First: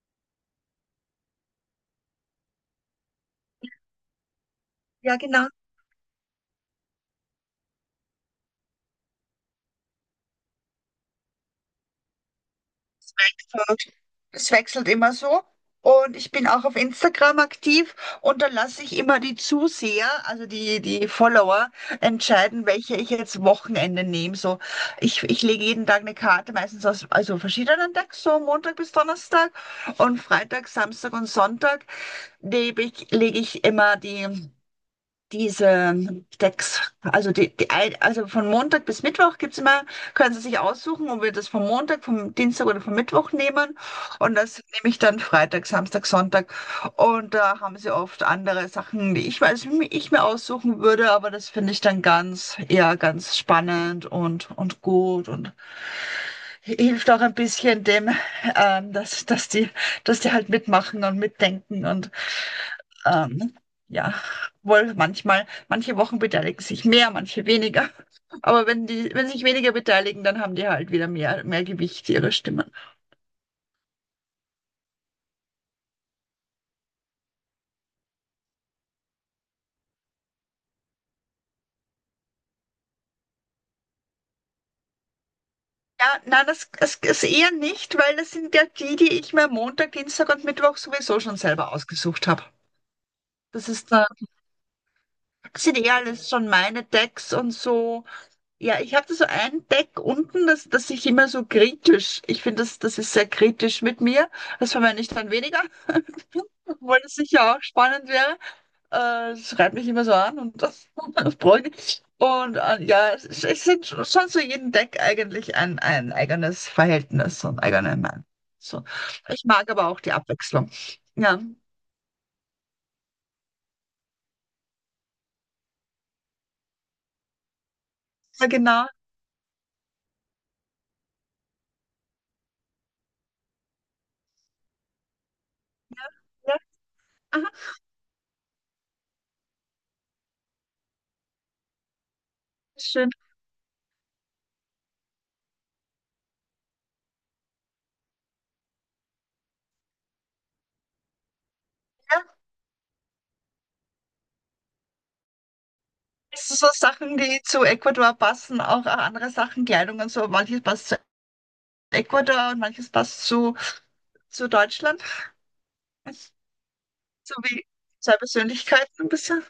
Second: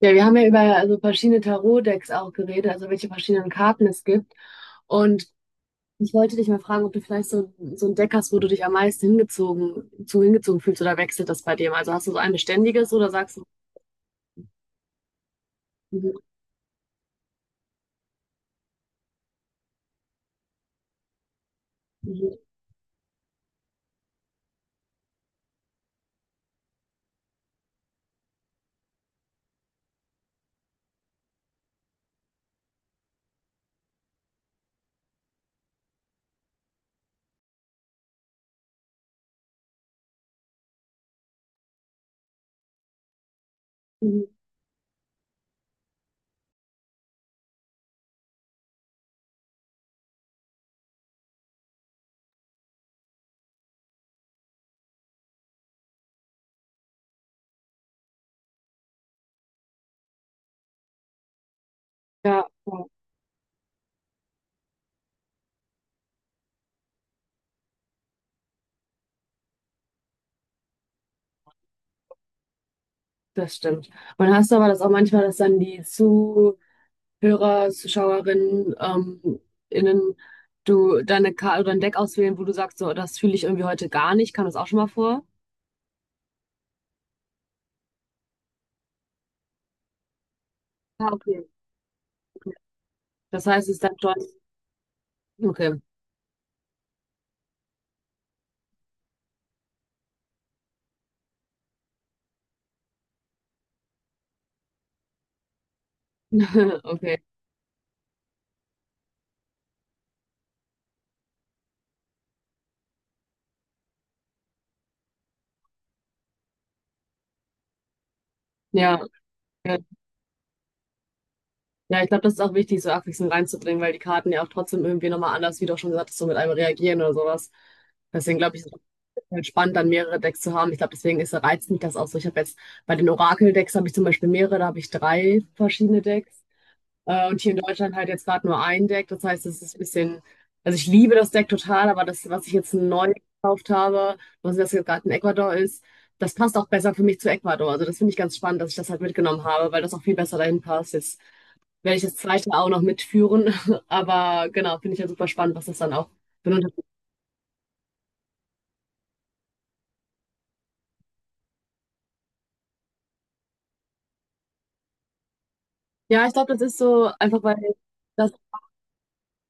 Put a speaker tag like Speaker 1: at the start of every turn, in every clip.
Speaker 1: Ja, wir haben ja über also verschiedene Tarot-Decks auch geredet, also welche verschiedenen Karten es gibt.
Speaker 2: Ja,
Speaker 1: Und
Speaker 2: genau.
Speaker 1: ich wollte dich mal fragen, ob du vielleicht so, ein Deck hast, wo du dich am meisten zu hingezogen fühlst oder wechselt das bei dir? Also hast du so ein beständiges oder sagst du,
Speaker 2: Es wechselt immer so.
Speaker 1: mhm,
Speaker 2: Und ich bin auch auf Instagram aktiv und da lasse ich immer die Zuseher, also die Follower,
Speaker 1: mhm,
Speaker 2: entscheiden, welche ich jetzt Wochenende nehme. So, ich lege jeden Tag eine Karte, meistens aus also verschiedenen Tagen, so Montag bis Donnerstag und Freitag, Samstag und Sonntag lege ich immer diese Decks, also von Montag bis Mittwoch gibt's immer, können Sie sich aussuchen, ob wir das vom Montag, vom Dienstag oder vom Mittwoch nehmen.
Speaker 1: mhm, mhm,
Speaker 2: Und das nehme ich dann Freitag, Samstag, Sonntag. Und da haben Sie oft andere Sachen, die ich weiß, ich mir aussuchen würde, aber das finde ich dann eher ganz spannend und gut und hilft auch ein bisschen dem, ähm, dass, dass die, dass die halt mitmachen und mitdenken und
Speaker 1: ja, ja,
Speaker 2: ähm, ja, wohl manchmal, manche Wochen beteiligen sich mehr, manche weniger. Aber wenn sich weniger beteiligen, dann haben die halt wieder mehr Gewicht ihrer Stimmen.
Speaker 1: das stimmt. Und hast du aber das auch manchmal, dass dann die Zuhörer, Zuschauerinnen, innen, du deine Karte oder ein Deck auswählen, wo du sagst, so, das fühle ich irgendwie heute gar nicht, kam das auch schon mal vor?
Speaker 2: Ja, nein, das ist eher nicht, weil das sind ja die, die ich mir Montag, Dienstag und Mittwoch
Speaker 1: Ja,
Speaker 2: sowieso schon
Speaker 1: okay.
Speaker 2: selber ausgesucht habe.
Speaker 1: Das heißt,
Speaker 2: Das
Speaker 1: es ist
Speaker 2: ist,
Speaker 1: dann
Speaker 2: äh,
Speaker 1: schon, okay.
Speaker 2: sind eh alles schon meine Decks und so. Ja, ich hatte so ein Deck unten, das ich immer so kritisch, ich finde, das ist sehr kritisch mit mir. Das verwende ich dann weniger, obwohl das
Speaker 1: Okay,
Speaker 2: sicher auch spannend wäre. Das schreibt mich immer so an und das, das bräuchte ich. Und ja, es sind schon zu jedem Deck eigentlich ein eigenes Verhältnis und eigener Mann. So.
Speaker 1: ja,
Speaker 2: Ich mag
Speaker 1: ja.
Speaker 2: aber auch die Abwechslung. Ja,
Speaker 1: Ja, ich glaube, das ist auch wichtig, so abwechselnd reinzubringen, weil die Karten ja auch trotzdem irgendwie nochmal anders, wie du auch schon gesagt hast, so mit einem reagieren oder sowas. Deswegen
Speaker 2: ja,
Speaker 1: glaube ich, es ist
Speaker 2: genau.
Speaker 1: halt spannend, dann mehrere Decks zu haben. Ich glaube, deswegen ist, reizt mich das auch so. Ich habe jetzt bei den Orakel-Decks habe ich zum Beispiel mehrere, da habe ich drei verschiedene Decks.
Speaker 2: Ja.
Speaker 1: Und
Speaker 2: Aha,
Speaker 1: hier in Deutschland halt jetzt gerade nur ein Deck. Das heißt, es ist ein bisschen, also ich liebe das Deck total, aber das, was ich jetzt
Speaker 2: schön.
Speaker 1: neu gekauft habe, was das jetzt gerade in Ecuador ist, das passt auch besser für mich zu Ecuador. Also das finde ich ganz spannend, dass ich das halt mitgenommen habe, weil das auch viel besser dahin passt. Jetzt werde ich das
Speaker 2: Ja.
Speaker 1: zweite auch noch mitführen. Aber genau, finde ich ja super spannend, was das dann auch
Speaker 2: Das sind so
Speaker 1: benutzt.
Speaker 2: Sachen, die zu Ecuador passen, auch andere Sachen, Kleidung und so, manches passt zu Ecuador und manches passt zu Deutschland.
Speaker 1: Ja, ich glaube, das ist so
Speaker 2: So
Speaker 1: einfach, weil
Speaker 2: wie zwei
Speaker 1: das
Speaker 2: Persönlichkeiten ein bisschen.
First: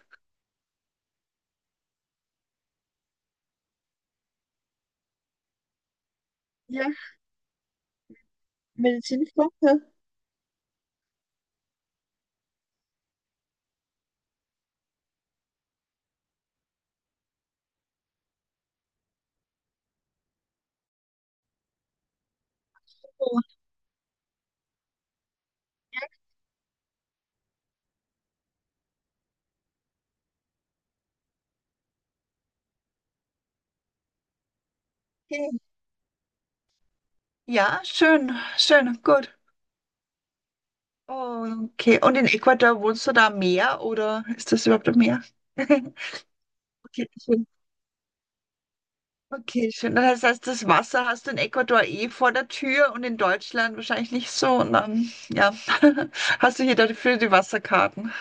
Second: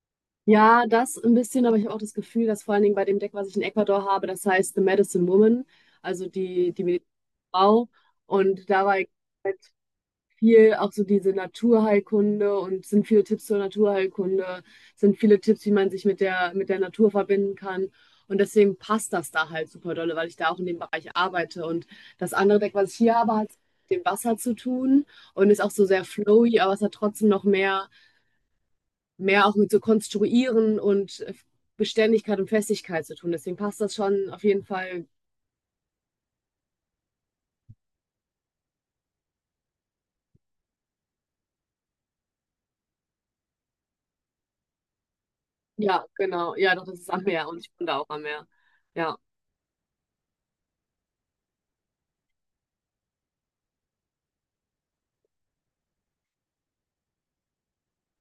Speaker 1: Ja, das ein bisschen, aber ich habe auch das Gefühl, dass vor allen Dingen bei dem Deck, was ich in Ecuador habe, das heißt The Medicine Woman, also die, die
Speaker 2: Ja,
Speaker 1: medizinische Frau. Und dabei halt
Speaker 2: Medizinfachler.
Speaker 1: viel auch so diese Naturheilkunde und sind viele Tipps zur Naturheilkunde, sind viele Tipps, wie man sich mit der Natur verbinden kann. Und deswegen passt das da halt super dolle, weil ich da auch in dem Bereich arbeite. Und das andere Deck, was ich hier habe, hat mit dem Wasser zu tun und ist auch so sehr flowy, aber es hat trotzdem noch mehr auch mit so Konstruieren und Beständigkeit und Festigkeit zu tun. Deswegen passt das schon auf jeden Fall.
Speaker 2: Okay. Ja, schön, schön, gut. Okay, und in Ecuador wohnst du da am Meer oder ist das überhaupt am Meer?
Speaker 1: Ja, genau. Ja, doch, das
Speaker 2: Okay,
Speaker 1: ist am
Speaker 2: schön.
Speaker 1: Meer und ich bin da auch am Meer. Ja,
Speaker 2: Okay, schön. Das heißt, das Wasser hast du in Ecuador eh vor der Tür und in Deutschland wahrscheinlich nicht so. Und dann, ja, hast du hier dafür die Wasserkarten.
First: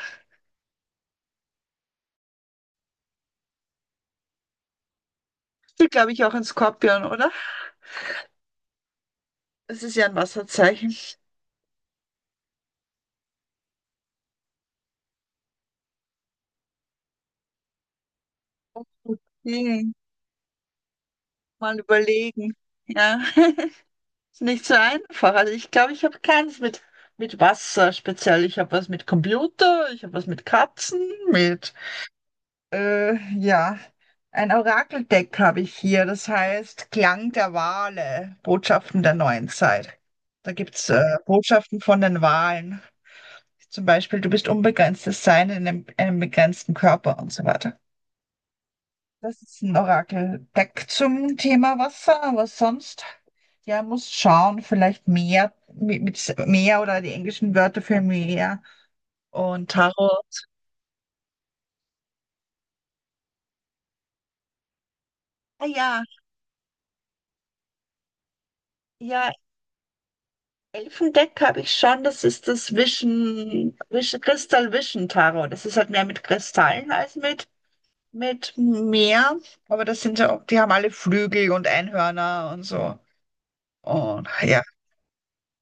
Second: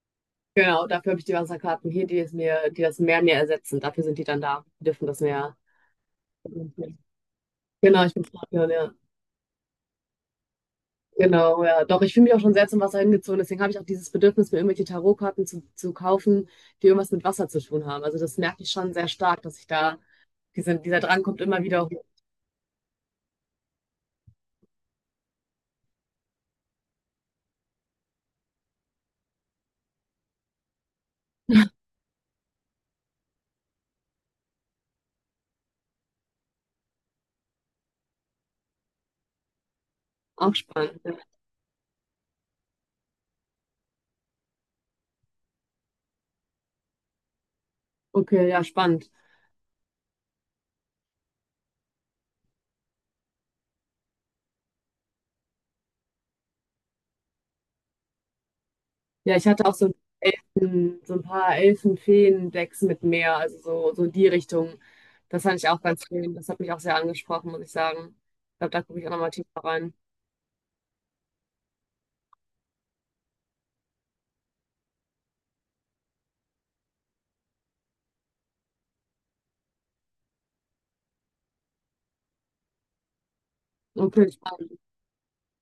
Speaker 1: genau. Dafür habe ich die Wasserkarten hier, die es mir, die das Meer mir ersetzen. Dafür sind die dann da. Die dürfen das Meer.
Speaker 2: Du, glaube ich, auch in Skorpion, oder?
Speaker 1: Genau, ich bin Skorpion, ja.
Speaker 2: Das ist ja ein Wasserzeichen.
Speaker 1: Genau, ja. Doch, ich fühle mich auch schon sehr zum Wasser hingezogen. Deswegen habe ich auch dieses Bedürfnis, mir irgendwelche Tarotkarten zu, kaufen, die irgendwas mit Wasser zu tun haben. Also das merke ich schon sehr stark, dass ich
Speaker 2: Okay,
Speaker 1: da, dieser Drang kommt immer
Speaker 2: mal
Speaker 1: wieder hoch.
Speaker 2: überlegen. Ja, ist nicht so einfach. Also ich glaube, ich habe keins mit Wasser speziell. Ich habe was mit Computer, ich habe was mit Katzen, mit, ja, ein Orakeldeck habe ich hier. Das heißt Klang der Wale, Botschaften der neuen Zeit. Da
Speaker 1: Auch
Speaker 2: gibt's
Speaker 1: spannend. Ja.
Speaker 2: Botschaften von den Walen. Zum Beispiel, du bist unbegrenztes Sein in einem begrenzten Körper und so weiter.
Speaker 1: Okay, ja, spannend.
Speaker 2: Das ist ein Orakeldeck zum Thema Wasser, aber sonst, ja, muss schauen, vielleicht Meer, mit Meer oder die englischen Wörter für Meer
Speaker 1: Ja, ich hatte
Speaker 2: und
Speaker 1: auch so,
Speaker 2: Tarot.
Speaker 1: Elfen, so ein paar Elfen-Feen-Decks mit Meer, also so, in die Richtung. Das fand
Speaker 2: Ah
Speaker 1: ich auch
Speaker 2: ja,
Speaker 1: ganz schön. Das hat mich auch sehr angesprochen, muss ich sagen. Ich glaube, da gucke ich auch nochmal
Speaker 2: ja,
Speaker 1: tiefer rein.
Speaker 2: Elfendeck habe ich schon, das ist das Crystal Vision Tarot. Das ist halt mehr mit Kristallen als mit Meer, aber das sind ja auch, die haben alle Flügel und Einhörner und so. Und
Speaker 1: Okay,
Speaker 2: ja,
Speaker 1: spannend.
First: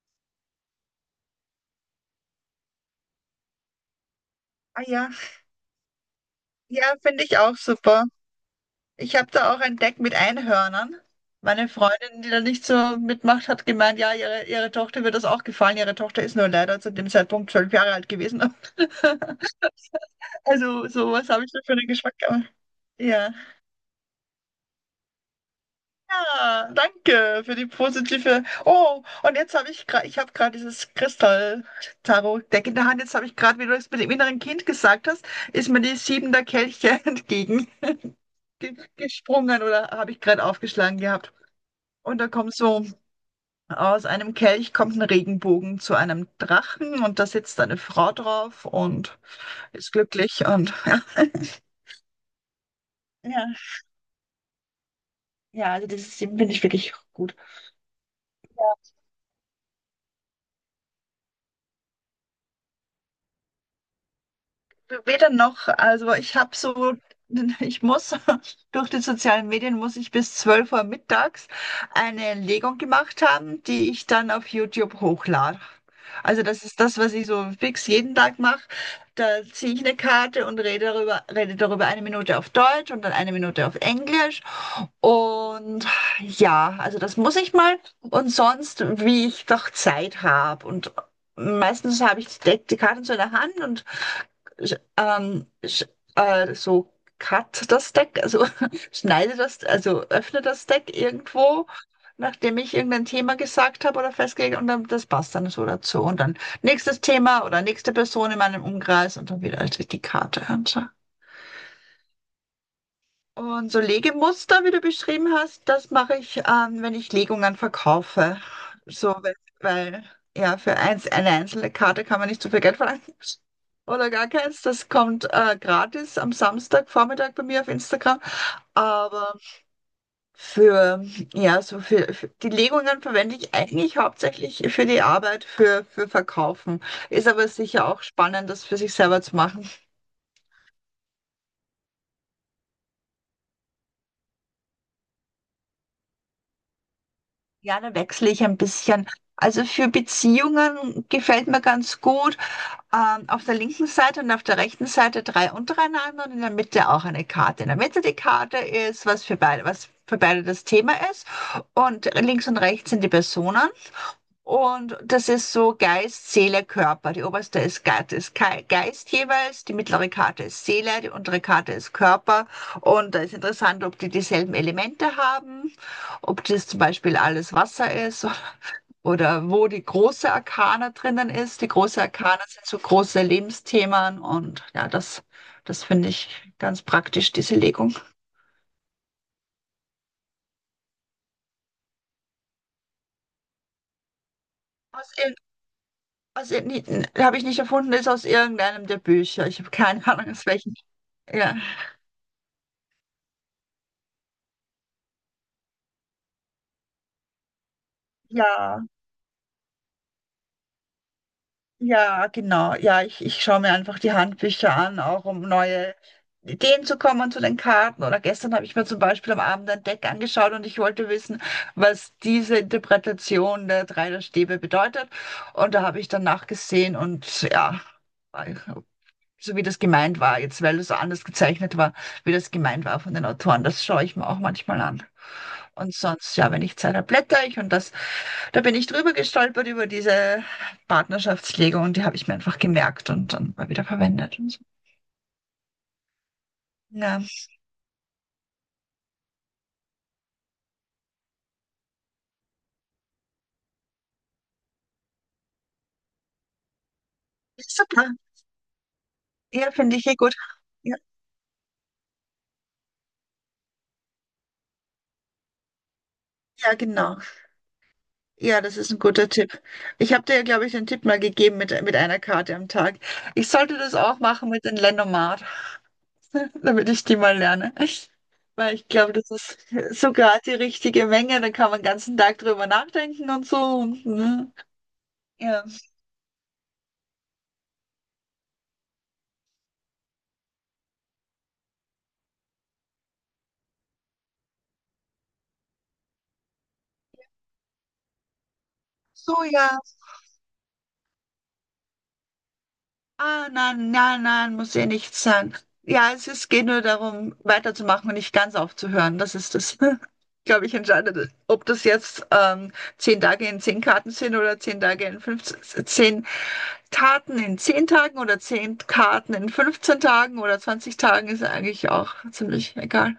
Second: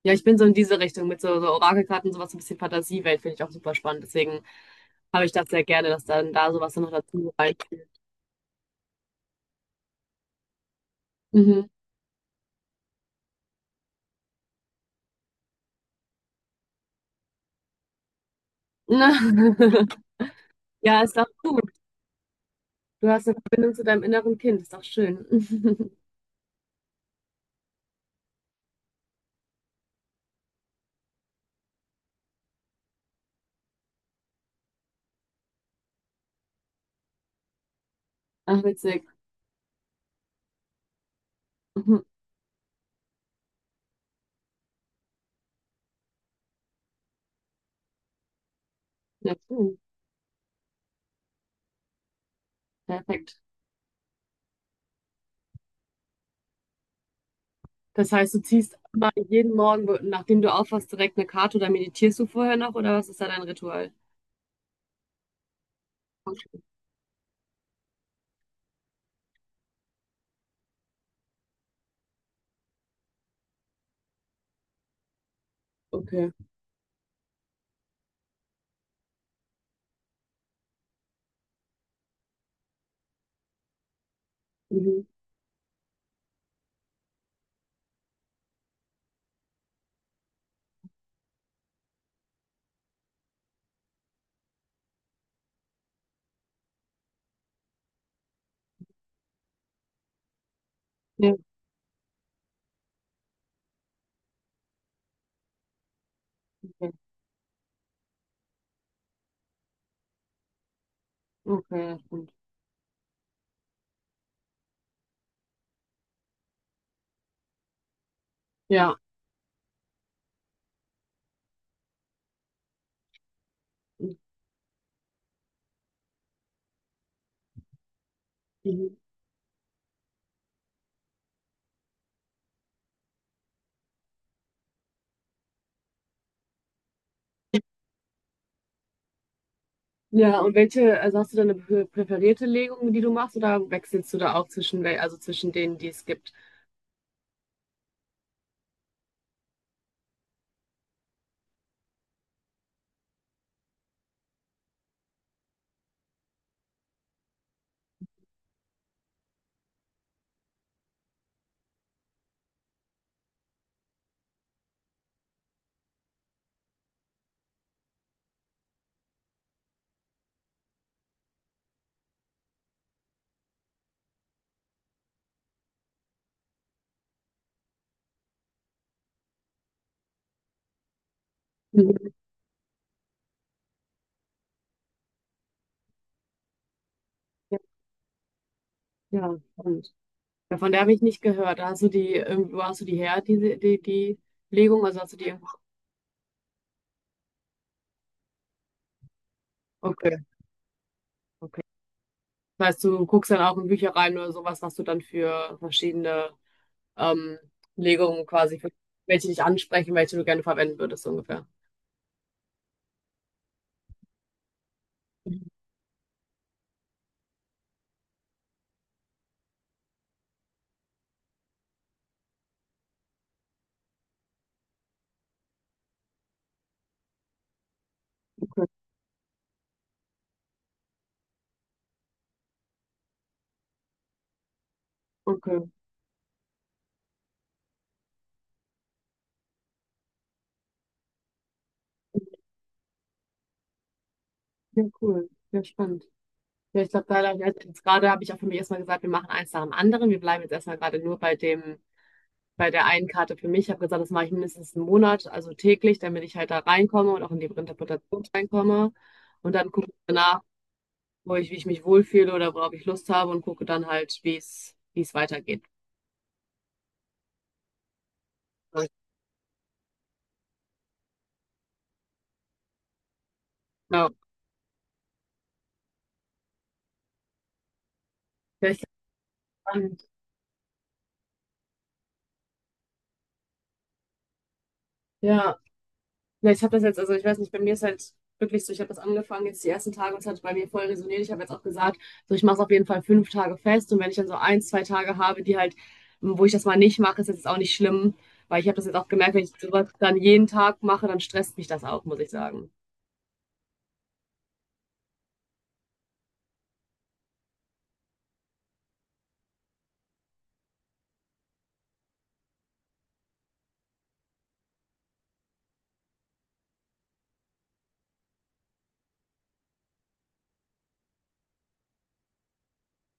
Speaker 1: Ja, ich bin so in diese Richtung mit so Orakelkarten, sowas, so ein bisschen Fantasiewelt, finde ich auch super spannend. Deswegen
Speaker 2: ah ja,
Speaker 1: habe ich das sehr gerne, dass dann da sowas
Speaker 2: ja,
Speaker 1: dann noch
Speaker 2: finde
Speaker 1: dazu
Speaker 2: ich auch
Speaker 1: reinspielt.
Speaker 2: super. Ich habe da auch ein Deck mit Einhörnern.
Speaker 1: Mhm.
Speaker 2: Meine Freundin, die da nicht so mitmacht, hat gemeint, ja, ihre Tochter wird das auch gefallen. Ihre Tochter ist nur leider zu dem Zeitpunkt 12 Jahre alt gewesen. Also
Speaker 1: Ja, ist doch
Speaker 2: sowas habe ich da
Speaker 1: gut.
Speaker 2: für einen Geschmack.
Speaker 1: Du hast
Speaker 2: Ja.
Speaker 1: eine Verbindung zu deinem inneren Kind, ist doch schön.
Speaker 2: Ja, danke für die positive. Oh, und jetzt habe ich gerade, ich habe gerade dieses Kristall-Tarot-Deck in der Hand. Jetzt habe ich gerade, wie du es mit dem inneren Kind gesagt hast, ist mir die Sieben der Kelche entgegen
Speaker 1: Ach, witzig.
Speaker 2: gesprungen oder habe ich gerade aufgeschlagen gehabt.
Speaker 1: Mhm.
Speaker 2: Und da kommt so aus einem Kelch kommt ein Regenbogen zu einem Drachen und da sitzt eine Frau drauf und
Speaker 1: Ja, schön.
Speaker 2: ist glücklich und ja.
Speaker 1: Perfekt.
Speaker 2: Ja, ja, also das ist, finde ich, wirklich gut.
Speaker 1: Das heißt, du ziehst immer jeden Morgen, nachdem du aufwachst, direkt eine Karte oder meditierst du vorher noch oder was ist da dein Ritual?
Speaker 2: Weder noch, also ich muss durch die sozialen Medien muss ich bis 12 Uhr mittags eine Legung gemacht haben, die ich dann auf YouTube hochlade.
Speaker 1: Okay.
Speaker 2: Also das ist das, was ich so fix jeden Tag mache. Da ziehe ich eine Karte und rede darüber eine Minute auf Deutsch und dann eine Minute auf Englisch.
Speaker 1: Mhm.
Speaker 2: Und ja, also das muss ich mal. Und sonst, wie ich doch Zeit habe. Und meistens habe ich die Karten so in der Hand und sch- ähm, sch- so cut das Deck, also schneide das, also öffne das Deck
Speaker 1: Ja,
Speaker 2: irgendwo, nachdem ich irgendein Thema gesagt habe oder festgelegt, und dann das passt dann so dazu. Und dann
Speaker 1: okay.
Speaker 2: nächstes Thema oder nächste Person in meinem Umkreis und dann wieder die Karte. Und so.
Speaker 1: Okay, ja, stimmt.
Speaker 2: Und so Legemuster, wie du beschrieben hast, das mache ich, wenn ich Legungen verkaufe.
Speaker 1: Ja.
Speaker 2: So, weil ja, für eine einzelne Karte kann man nicht so viel Geld verlangen. Oder gar keins. Das kommt gratis am Samstagvormittag bei mir auf Instagram.
Speaker 1: Mhm.
Speaker 2: Aber für, ja, so für die Legungen verwende ich eigentlich hauptsächlich für die Arbeit, für Verkaufen. Ist aber sicher auch spannend, das für sich selber zu machen.
Speaker 1: Ja, und welche, also hast du da eine präferierte Legung, die du machst, oder wechselst du da auch zwischen, also zwischen denen, die es gibt?
Speaker 2: Ja, dann wechsle ich ein bisschen. Also für Beziehungen gefällt mir ganz gut. Auf der linken Seite und auf der rechten Seite drei untereinander und in der Mitte auch eine Karte. In der Mitte die Karte ist, was für beide das Thema ist. Und links und rechts sind die Personen. Und das ist so Geist, Seele, Körper. Die oberste ist Geist, ist Geist jeweils, die mittlere Karte ist Seele, die untere Karte ist Körper. Und da ist interessant, ob die dieselben Elemente haben, ob das zum Beispiel alles Wasser ist, oder wo die große Arkana drinnen ist. Die große
Speaker 1: Mhm.
Speaker 2: Arkana sind so große Lebensthemen und ja, das finde ich ganz praktisch, diese
Speaker 1: Ja,
Speaker 2: Legung.
Speaker 1: ja, stimmt. Ja, von der habe ich nicht gehört. Hast du die, wo hast du die her, die Legung? Also
Speaker 2: Aus,
Speaker 1: hast du die
Speaker 2: irg-
Speaker 1: irgendwo?
Speaker 2: aus, irg- habe ich nicht erfunden, ist aus irgendeinem der Bücher. Ich habe keine
Speaker 1: Okay,
Speaker 2: Ahnung, aus welchen. Ja.
Speaker 1: okay. Das heißt, du guckst dann auch in Bücher rein oder sowas, was du dann für verschiedene ähm, Legungen quasi, für
Speaker 2: Ja,
Speaker 1: welche dich ansprechen, welche du gerne verwenden würdest, so ungefähr.
Speaker 2: ja, genau. Ja, ich schaue mir einfach die Handbücher an, auch um neue Ideen zu kommen zu den Karten. Oder gestern habe ich mir zum Beispiel am Abend ein Deck angeschaut und ich wollte wissen, was diese Interpretation der drei der Stäbe bedeutet. Und da habe ich dann nachgesehen und ja,
Speaker 1: Okay,
Speaker 2: so wie das gemeint war jetzt, weil es so anders gezeichnet war, wie das gemeint war von den Autoren. Das schaue ich mir auch manchmal an.
Speaker 1: okay.
Speaker 2: Und sonst, ja, wenn ich Zeit habe, blätter ich, und da bin ich drüber gestolpert über diese Partnerschaftslegung, und die habe ich mir einfach gemerkt und dann mal wieder verwendet und so.
Speaker 1: Ja, cool. Ja, spannend. Ja, ich glaube,
Speaker 2: Ja,
Speaker 1: da habe jetzt gerade habe ich auch für mich erstmal gesagt, wir machen eins nach dem anderen. Wir bleiben jetzt erstmal gerade nur bei dem, bei der einen Karte für mich. Ich habe gesagt, das mache ich mindestens einen Monat, also täglich, damit ich halt da reinkomme und auch in die
Speaker 2: super.
Speaker 1: Interpretation reinkomme. Und dann
Speaker 2: Ja,
Speaker 1: gucke ich
Speaker 2: finde ich eh gut.
Speaker 1: danach,
Speaker 2: Ja,
Speaker 1: wo ich, wie ich mich wohlfühle oder worauf ich Lust habe und gucke dann halt, wie es, weitergeht.
Speaker 2: ja, genau. Ja, das ist ein guter Tipp. Ich habe dir ja, glaube ich, den Tipp mal gegeben mit einer Karte am Tag. Ich sollte das
Speaker 1: Genau.
Speaker 2: auch machen mit den Lendomat. Damit ich die mal lerne.
Speaker 1: Ja,
Speaker 2: Weil
Speaker 1: ich
Speaker 2: ich
Speaker 1: glaub,
Speaker 2: glaube, das ist
Speaker 1: dann-
Speaker 2: so gerade die richtige Menge. Dann kann man den ganzen Tag drüber nachdenken und so. Und, ne?
Speaker 1: ja.
Speaker 2: Ja.
Speaker 1: Ja, ich habe das jetzt, also ich weiß nicht, bei mir ist halt wirklich so, ich habe das angefangen jetzt die ersten Tage, und es hat bei mir voll resoniert. Ich habe jetzt auch gesagt, so ich mache es auf jeden Fall 5 Tage fest und wenn ich dann so ein, zwei Tage habe, die halt, wo ich das mal nicht mache, ist das jetzt auch nicht schlimm, weil ich habe das jetzt auch gemerkt, wenn ich
Speaker 2: Soja,
Speaker 1: sowas dann jeden Tag mache, dann stresst mich das auch, muss ich sagen.
Speaker 2: ah, nein, nein, nein, muss ja nichts sein. Ja, geht nur darum, weiterzumachen und nicht ganz aufzuhören. Das ist das, glaube ich, entscheidende. Ob das jetzt zehn Tage in 10 Karten sind oder 10 Tage in 15 10 Taten in 10 Tagen oder 10 Karten in 15 Tagen oder 20 Tagen, ist eigentlich auch ziemlich egal.